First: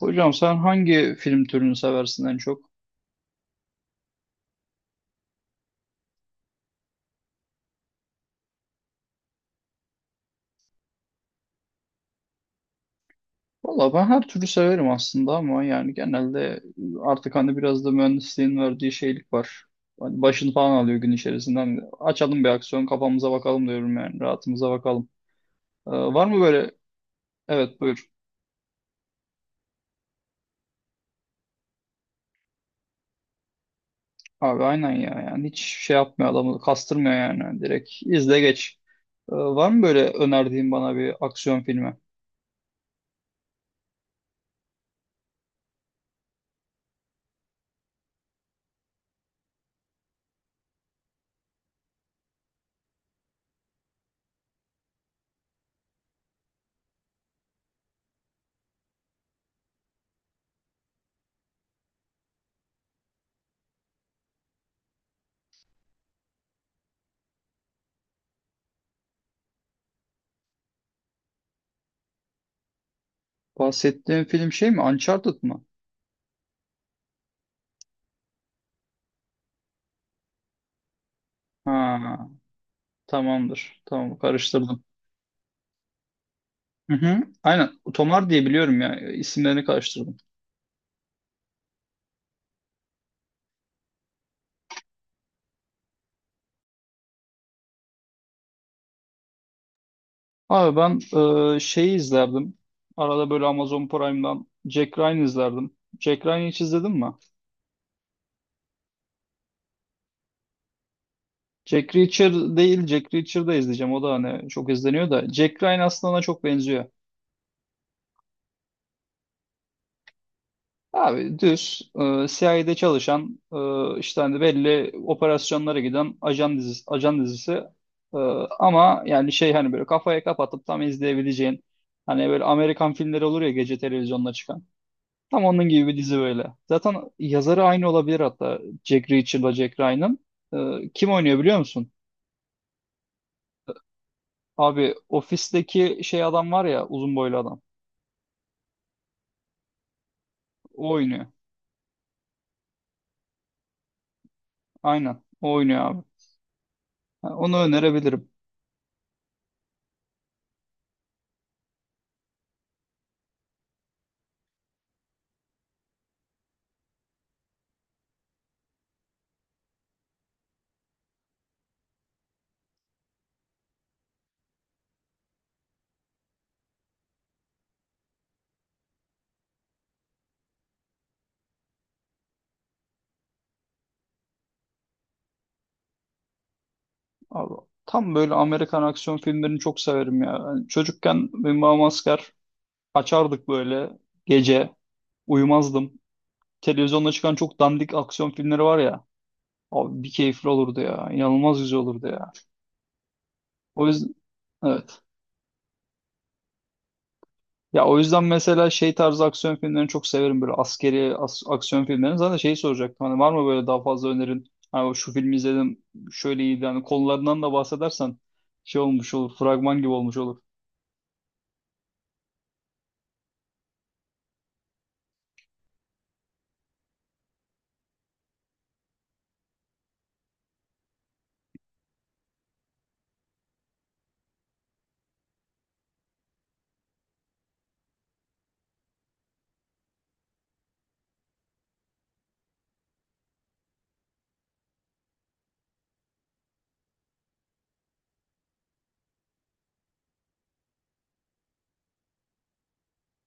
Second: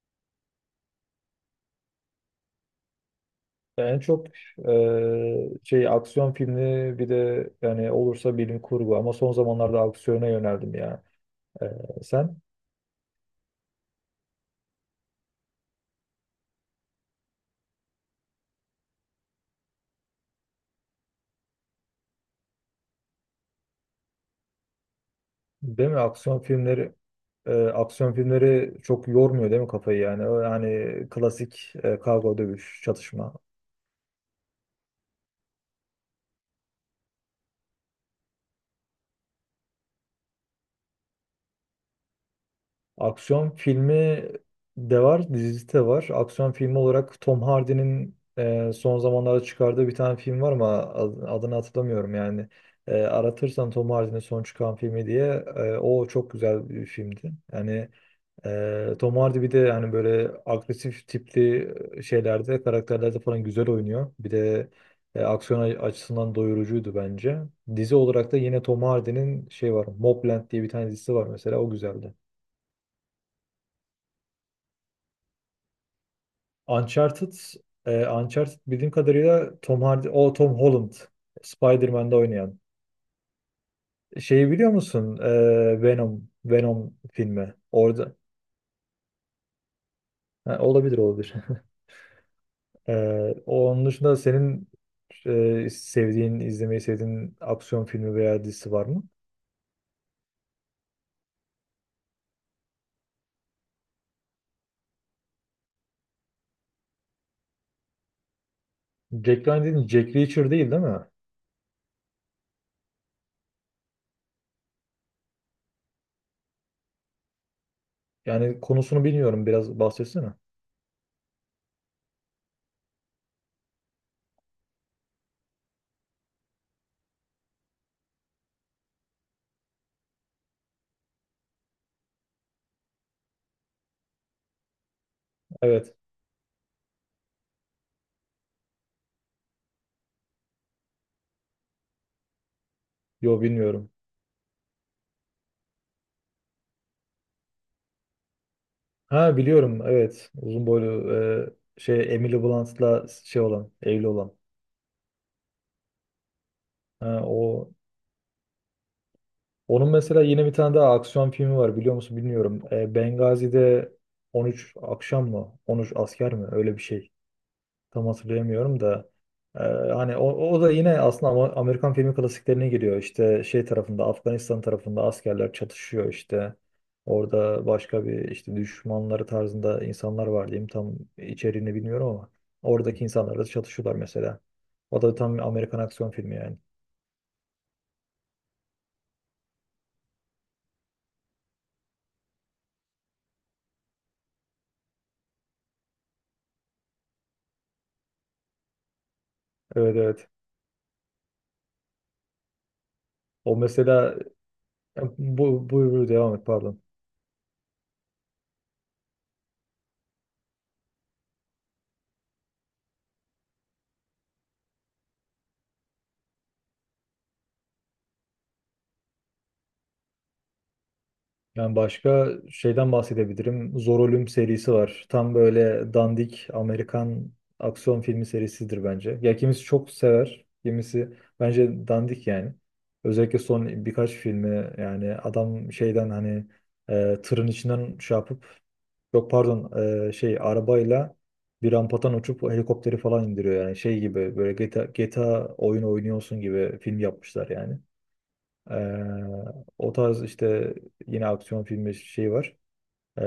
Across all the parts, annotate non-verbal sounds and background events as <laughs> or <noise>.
Hocam sen hangi film türünü seversin en çok? Yani en çok şey aksiyon filmi bir de yani olursa bilim kurgu ama son zamanlarda aksiyona yöneldim ya. Eee, sen, Valla ben her türlü severim aslında ama yani genelde artık hani biraz da mühendisliğin verdiği şeylik var. Hani başını falan alıyor gün içerisinden. Açalım bir aksiyon kafamıza bakalım diyorum yani rahatımıza bakalım. Değil mi? Var mı böyle? Evet buyur. Aksiyon filmleri çok yormuyor değil mi kafayı yani? O yani klasik, kavga dövüş çatışma. Abi aynen ya yani hiç şey yapmıyor adamı kastırmıyor yani. Hani direkt izle geç. Var mı böyle önerdiğin bana bir aksiyon filmi? Aksiyon filmi de var, dizisi de var. Aksiyon filmi olarak Tom Hardy'nin son zamanlarda çıkardığı bir tane film var ama adını hatırlamıyorum yani. Aratırsan Tom Hardy'nin son çıkan filmi diye, o çok güzel bir filmdi. Yani Tom Hardy bir de yani böyle agresif tipli, şeylerde, karakterlerde falan güzel oynuyor. Bir de aksiyon açısından doyurucuydu bence. Dizi olarak da yine Tom Hardy'nin şey var, Mobland diye bir tane dizisi var mesela, o güzeldi. Bahsettiğin film şey mi? Uncharted mı? Uncharted, Uncharted bildiğim kadarıyla Tom Hardy, o Tom Holland, Spider-Man'de Ha, oynayan. tamamdır. Tamam Şeyi biliyor karıştırdım. musun? Venom Hı hı. filmi. Aynen. Orada. Tomar diye biliyorum ya. İsimlerini karıştırdım. Ha, olabilir, olabilir. <laughs> E, Onun dışında senin, sevdiğin, izlemeyi sevdiğin aksiyon filmi veya dizisi var mı? Abi ben şeyi izlerdim. Arada böyle Amazon Prime'dan Jack Ryan izlerdim. Jack Ryan'ı hiç izledin mi? Jack Ryan dedin, Jack Reacher değil, değil mi? Jack Reacher değil, Jack Reacher'da izleyeceğim. O da hani çok izleniyor da. Jack Ryan aslında ona çok benziyor. Yani konusunu bilmiyorum. Biraz bahsetsene. Abi düz CIA'de çalışan işte hani belli operasyonlara giden ajan dizisi, ajan dizisi. E, ama yani şey hani böyle kafaya kapatıp tam izleyebileceğin. Hani böyle Amerikan filmleri olur ya gece televizyonda çıkan. Tam onun gibi Evet. bir dizi böyle. Zaten yazarı aynı olabilir hatta. Jack Reacher'la Jack Ryan'ın. Kim oynuyor biliyor musun? Yo, bilmiyorum. Abi ofisteki şey adam var ya uzun boylu adam. Ha, biliyorum. Evet. Uzun O boylu, oynuyor. Şey Emily Blunt'la şey olan, evli olan. Aynen. O oynuyor abi. Ha, Ha, onu o önerebilirim. onun mesela yine bir tane daha aksiyon filmi var, biliyor musun bilmiyorum. Bengazi'de 13 akşam mı? 13 asker mi? Öyle bir şey. Tam hatırlayamıyorum da. E, Hani o, da yine aslında Amerikan filmi klasiklerine giriyor. İşte şey tarafında, Afganistan tarafında askerler çatışıyor işte. Orada başka bir işte düşmanları tarzında insanlar var diyeyim. Tam içeriğini bilmiyorum ama oradaki insanlarla çatışıyorlar mesela. O da tam Amerikan aksiyon filmi yani. Abi, tam böyle Amerikan aksiyon filmlerini çok severim ya. Yani çocukken benim babam asker, açardık böyle gece. Uyumazdım. Televizyonda çıkan çok dandik aksiyon filmleri var ya. Evet, Abi bir evet. keyifli olurdu ya. İnanılmaz güzel olurdu ya. O O yüzden mesela, evet. ya, buyur buyur devam et, pardon. Ya o yüzden mesela şey tarzı aksiyon filmlerini çok severim böyle askeri aksiyon filmlerini. Zaten şeyi soracaktım hani var mı böyle daha fazla önerin? Hani şu filmi izledim şöyle iyiydi hani konularından da bahsedersen şey olmuş olur, fragman gibi olmuş olur. Yani başka şeyden bahsedebilirim. Zor Ölüm serisi var. Tam böyle dandik Amerikan aksiyon filmi serisidir bence. Ya kimisi çok sever, kimisi bence dandik yani. Özellikle son birkaç filmi, yani adam şeyden, hani tırın içinden şey yapıp, yok pardon, şey arabayla bir rampadan uçup helikopteri falan indiriyor yani, şey gibi böyle GTA, GTA oyun oynuyorsun gibi film yapmışlar yani. Ee, O tarz işte yine aksiyon filmi şey var. Ee,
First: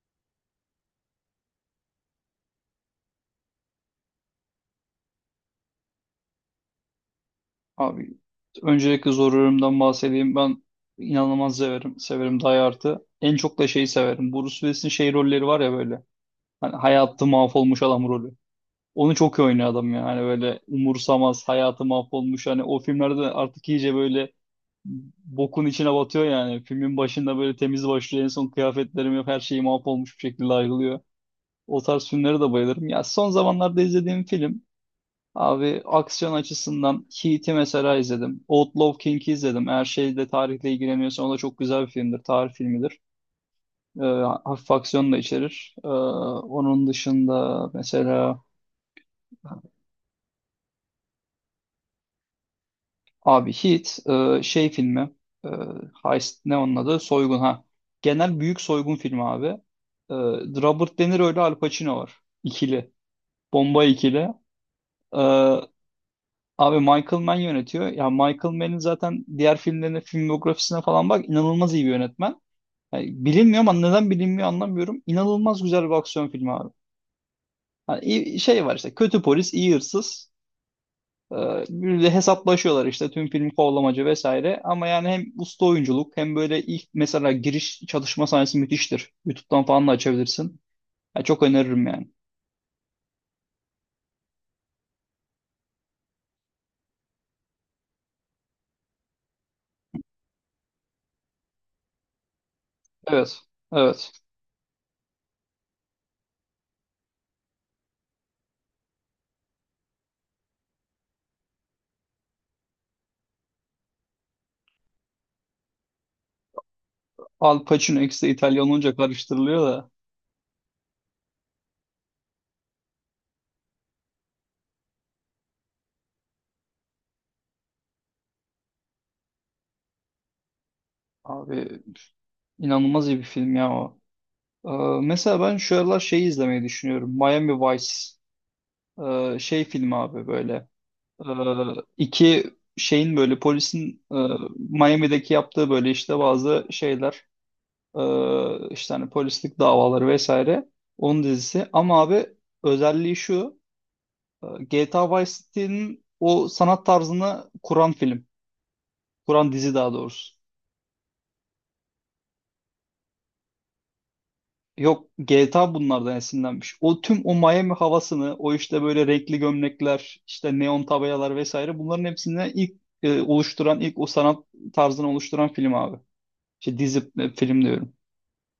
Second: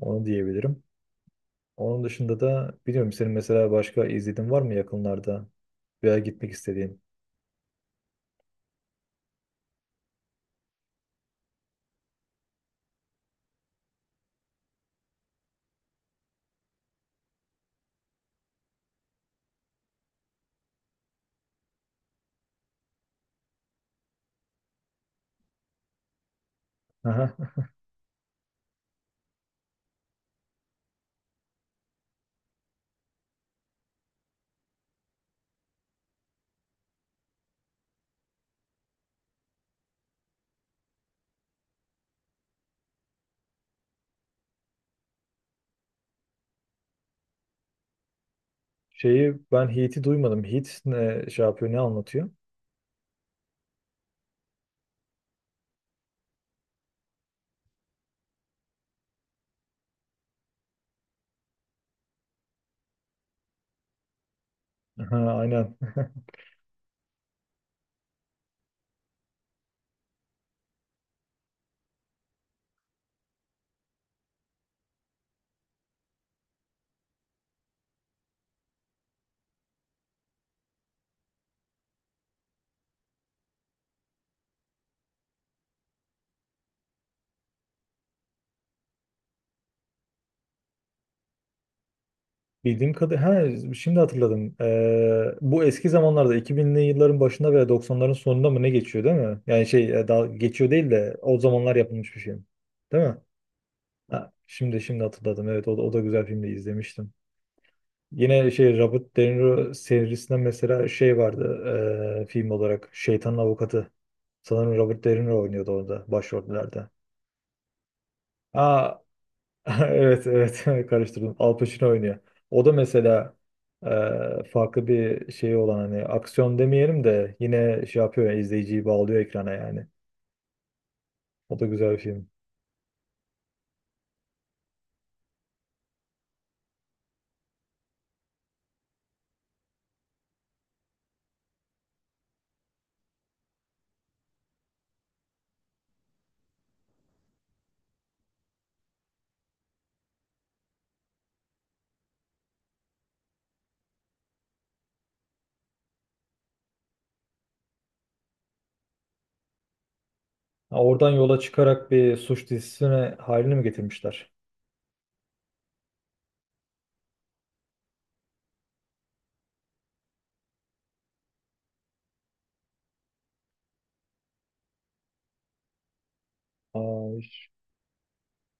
Onu diyebilirim. Onun dışında da biliyorum, senin mesela başka izlediğin var mı yakınlarda veya gitmek istediğin? Abi öncelikle Zor Ölüm'den bahsedeyim, ben inanılmaz severim Die Hard'ı. En çok da şeyi severim, Bruce Willis'in şey rolleri var ya böyle hani hayatı mahvolmuş adam rolü. Onu çok iyi oynuyor adam ya. Hani böyle umursamaz hayatı mahvolmuş, hani o filmlerde artık iyice böyle bokun içine batıyor yani. Filmin başında Aha. böyle temiz başlıyor. En son kıyafetlerim yok. Her şeyi mahvolmuş bir şekilde ayrılıyor. O tarz filmlere de bayılırım. Ya son zamanlarda izlediğim film, abi aksiyon açısından Heat'i mesela izledim. Outlaw King'i izledim. Eğer şeyde tarihle ilgileniyorsan o da çok güzel bir filmdir. Tarih filmidir. Ee, hafif aksiyon da içerir. Onun dışında mesela Şeyi, ben Heat'i duymadım. Heat ne şey yapıyor, ne anlatıyor? abi Heat, şey filmi, e, Heist ne onun adı? Soygun ha. Genel büyük soygun filmi abi. E, Robert De Niro ile Al Pacino var. İkili. Bomba ikili. E, Aha, aynen. <laughs> abi Michael Mann yönetiyor. Ya Michael Mann'in zaten diğer filmlerine, filmografisine falan bak, inanılmaz iyi bir yönetmen. Yani bilinmiyor ama neden bilinmiyor anlamıyorum. İnanılmaz güzel bir aksiyon filmi abi. Hani şey var işte, kötü polis, iyi hırsız. Ee, Bir de hesaplaşıyorlar işte, tüm film kovalamacı vesaire. Ama yani hem usta oyunculuk hem böyle ilk mesela giriş çalışma sahnesi müthiştir. YouTube'dan falan da açabilirsin. Ya çok öneririm yani. Bildiğim kadarıyla, ha şimdi hatırladım. Bu eski zamanlarda 2000'li yılların başında veya 90'ların sonunda mı ne geçiyor değil mi? Yani şey, daha geçiyor değil de o zamanlar yapılmış bir şey. Değil mi? Evet. Evet. Ha, şimdi hatırladım. Evet, o da güzel filmdi, izlemiştim. Yine şey Robert De Niro serisinden mesela şey vardı, film olarak Şeytanın Avukatı. Sanırım Robert De Niro oynuyordu orada başrollerde. Al Pacino X'de İtalyan olunca Aa, <laughs> karıştırılıyor da. evet, evet, <laughs> karıştırdım. Al Pacino oynuyor. O da mesela, e, farklı bir şey olan, hani aksiyon demeyelim de yine şey yapıyor ya, izleyiciyi bağlıyor ekrana yani. O da Abi güzel bir film. inanılmaz iyi bir film ya o. Ee, mesela ben şu aralar şeyi izlemeyi düşünüyorum. Miami Vice. Şey film abi böyle. Ee, iki şeyin böyle polisin, Miami'deki yaptığı böyle işte bazı şeyler. İşte hani polislik davaları vesaire. Onun dizisi. Ama abi özelliği şu. e, GTA Vice City'nin o sanat tarzını kuran film. Kuran dizi daha doğrusu. Ha, oradan yola çıkarak bir suç dizisine halini mi getirmişler? Yok, GTA bunlardan esinlenmiş. O tüm o Miami havasını, o işte böyle renkli gömlekler, işte neon tabelalar vesaire, bunların hepsini ilk oluşturan, ilk o sanat tarzını oluşturan film abi. İşte dizi, Aa, hiç, film diyorum.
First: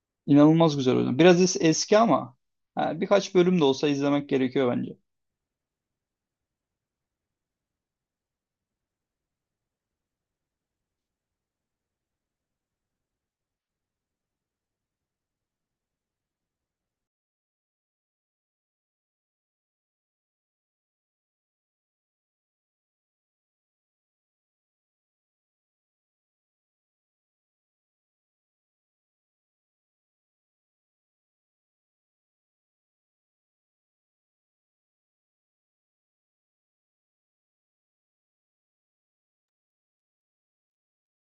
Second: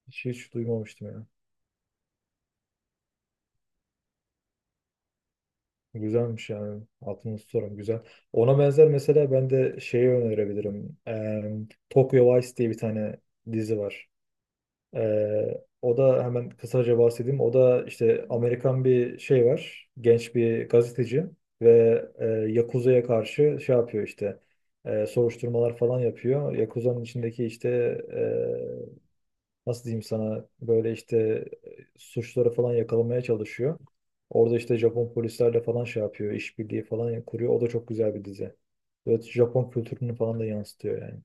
hiç, hiç İnanılmaz güzel duymamıştım oyun. ya. Biraz eski ama ha, birkaç bölüm de olsa izlemek gerekiyor bence. Güzelmiş yani. Altını tutarım güzel. Ona benzer, mesela ben de şeyi önerebilirim. Tokyo Vice diye bir tane dizi var. O da hemen kısaca bahsedeyim. O da işte Amerikan bir şey var. Genç bir gazeteci ve Yakuza'ya karşı şey yapıyor işte. Soruşturmalar falan yapıyor. Yakuza'nın içindeki işte, e, nasıl diyeyim sana, böyle işte suçları falan yakalamaya çalışıyor. Orada işte Japon polislerle falan şey yapıyor, işbirliği falan kuruyor. O da çok güzel bir dizi. Evet, Japon kültürünü falan da yansıtıyor yani.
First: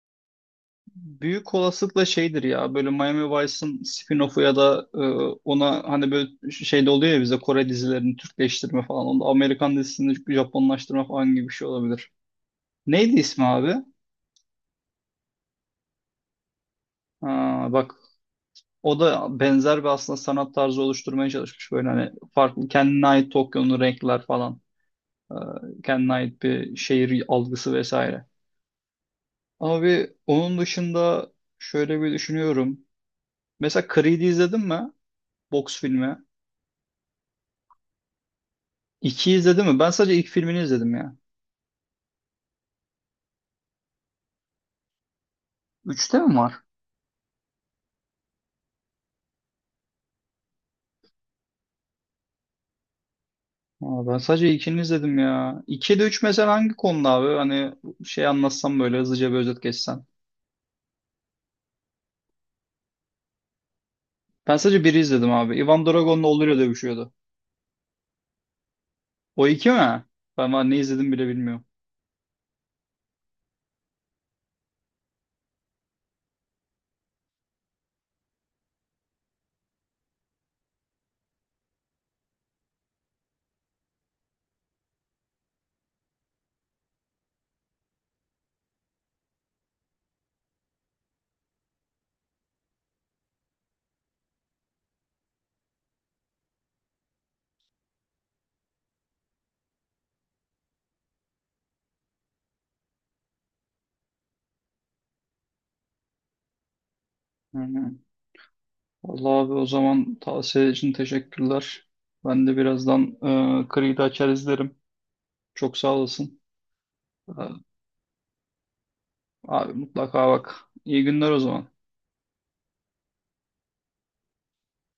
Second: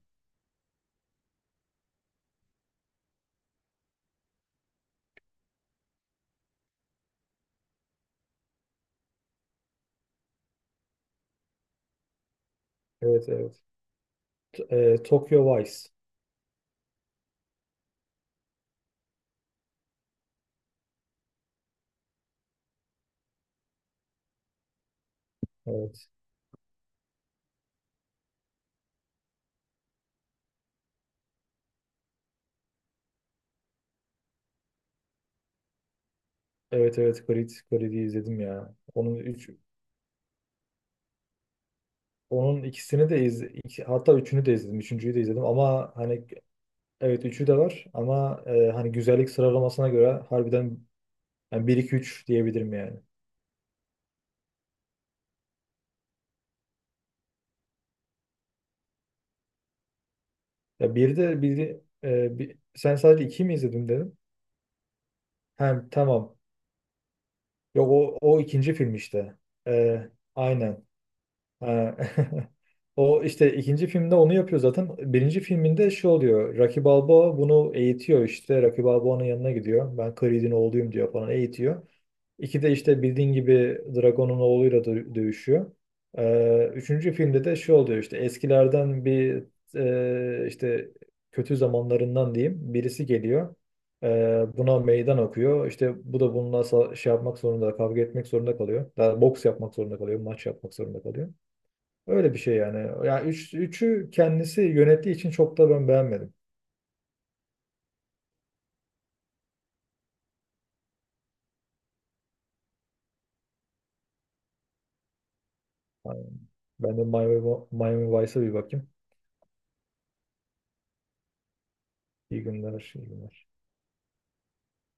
Büyük olasılıkla şeydir ya böyle Miami Vice'ın spin-off'u ya da ona hani böyle şeyde oluyor ya, bize Kore dizilerini Türkleştirme falan. Onda Amerikan dizisini Japonlaştırma falan gibi bir şey olabilir. Neydi Evet, ismi evet. abi? Tokyo Vice. Ha, bak o da benzer bir aslında sanat tarzı oluşturmaya çalışmış. Böyle hani farklı kendine ait Tokyo'nun renkler falan. e, Evet. kendine ait bir şehir algısı vesaire. Abi onun dışında şöyle bir düşünüyorum. Mesela Creed'i izledin mi? Boks filmi. Evet, evet, Creed, Creed'i izledim ya. İki izledin mi? Ben sadece ilk filmini izledim ya. Onun ikisini de hatta üçünü de izledim. Üçüncüyü de izledim ama Üçte hani mi var? evet üçü de var ama hani güzellik sıralamasına göre harbiden yani 1 2 3 diyebilirim yani. Aa, ben sadece ilkini izledim ya. İki de üç mesela hangi konuda abi? Hani şey anlatsam böyle hızlıca bir özet geçsen. Ya bir de sen sadece 2 mi izledin dedim. Ben sadece biri izledim abi. Ivan Hem Drago'nun tamam. oğluyla dövüşüyordu. Yok, o ikinci film işte. O iki E, mi? Ben var ne aynen. izledim bile bilmiyorum. Ha. <laughs> O işte ikinci filmde onu yapıyor zaten. Birinci filminde şu oluyor. Rocky Balboa bunu eğitiyor işte. Rocky Balboa'nın yanına gidiyor. Ben Creed'in oğluyum diyor falan, eğitiyor. İki de işte bildiğin gibi Dragon'un oğluyla dövüşüyor. Üçüncü filmde de şu oluyor, işte eskilerden bir, işte kötü zamanlarından diyeyim birisi geliyor. Buna meydan okuyor. İşte bu da bununla şey yapmak zorunda, kavga etmek zorunda kalıyor. Daha boks yapmak zorunda kalıyor, maç yapmak zorunda kalıyor. Öyle bir şey yani. Yani üçü kendisi yönettiği için çok da ben beğenmedim. Hı hı. Vallahi abi o zaman tavsiye için teşekkürler. Ben de birazdan Creed'i açar izlerim. Çok sağ Yani olasın. ben de Ee, Miami Vice'a bir bakayım. Abi mutlaka bak. İyi günler o zaman. İyi günler, iyi günler.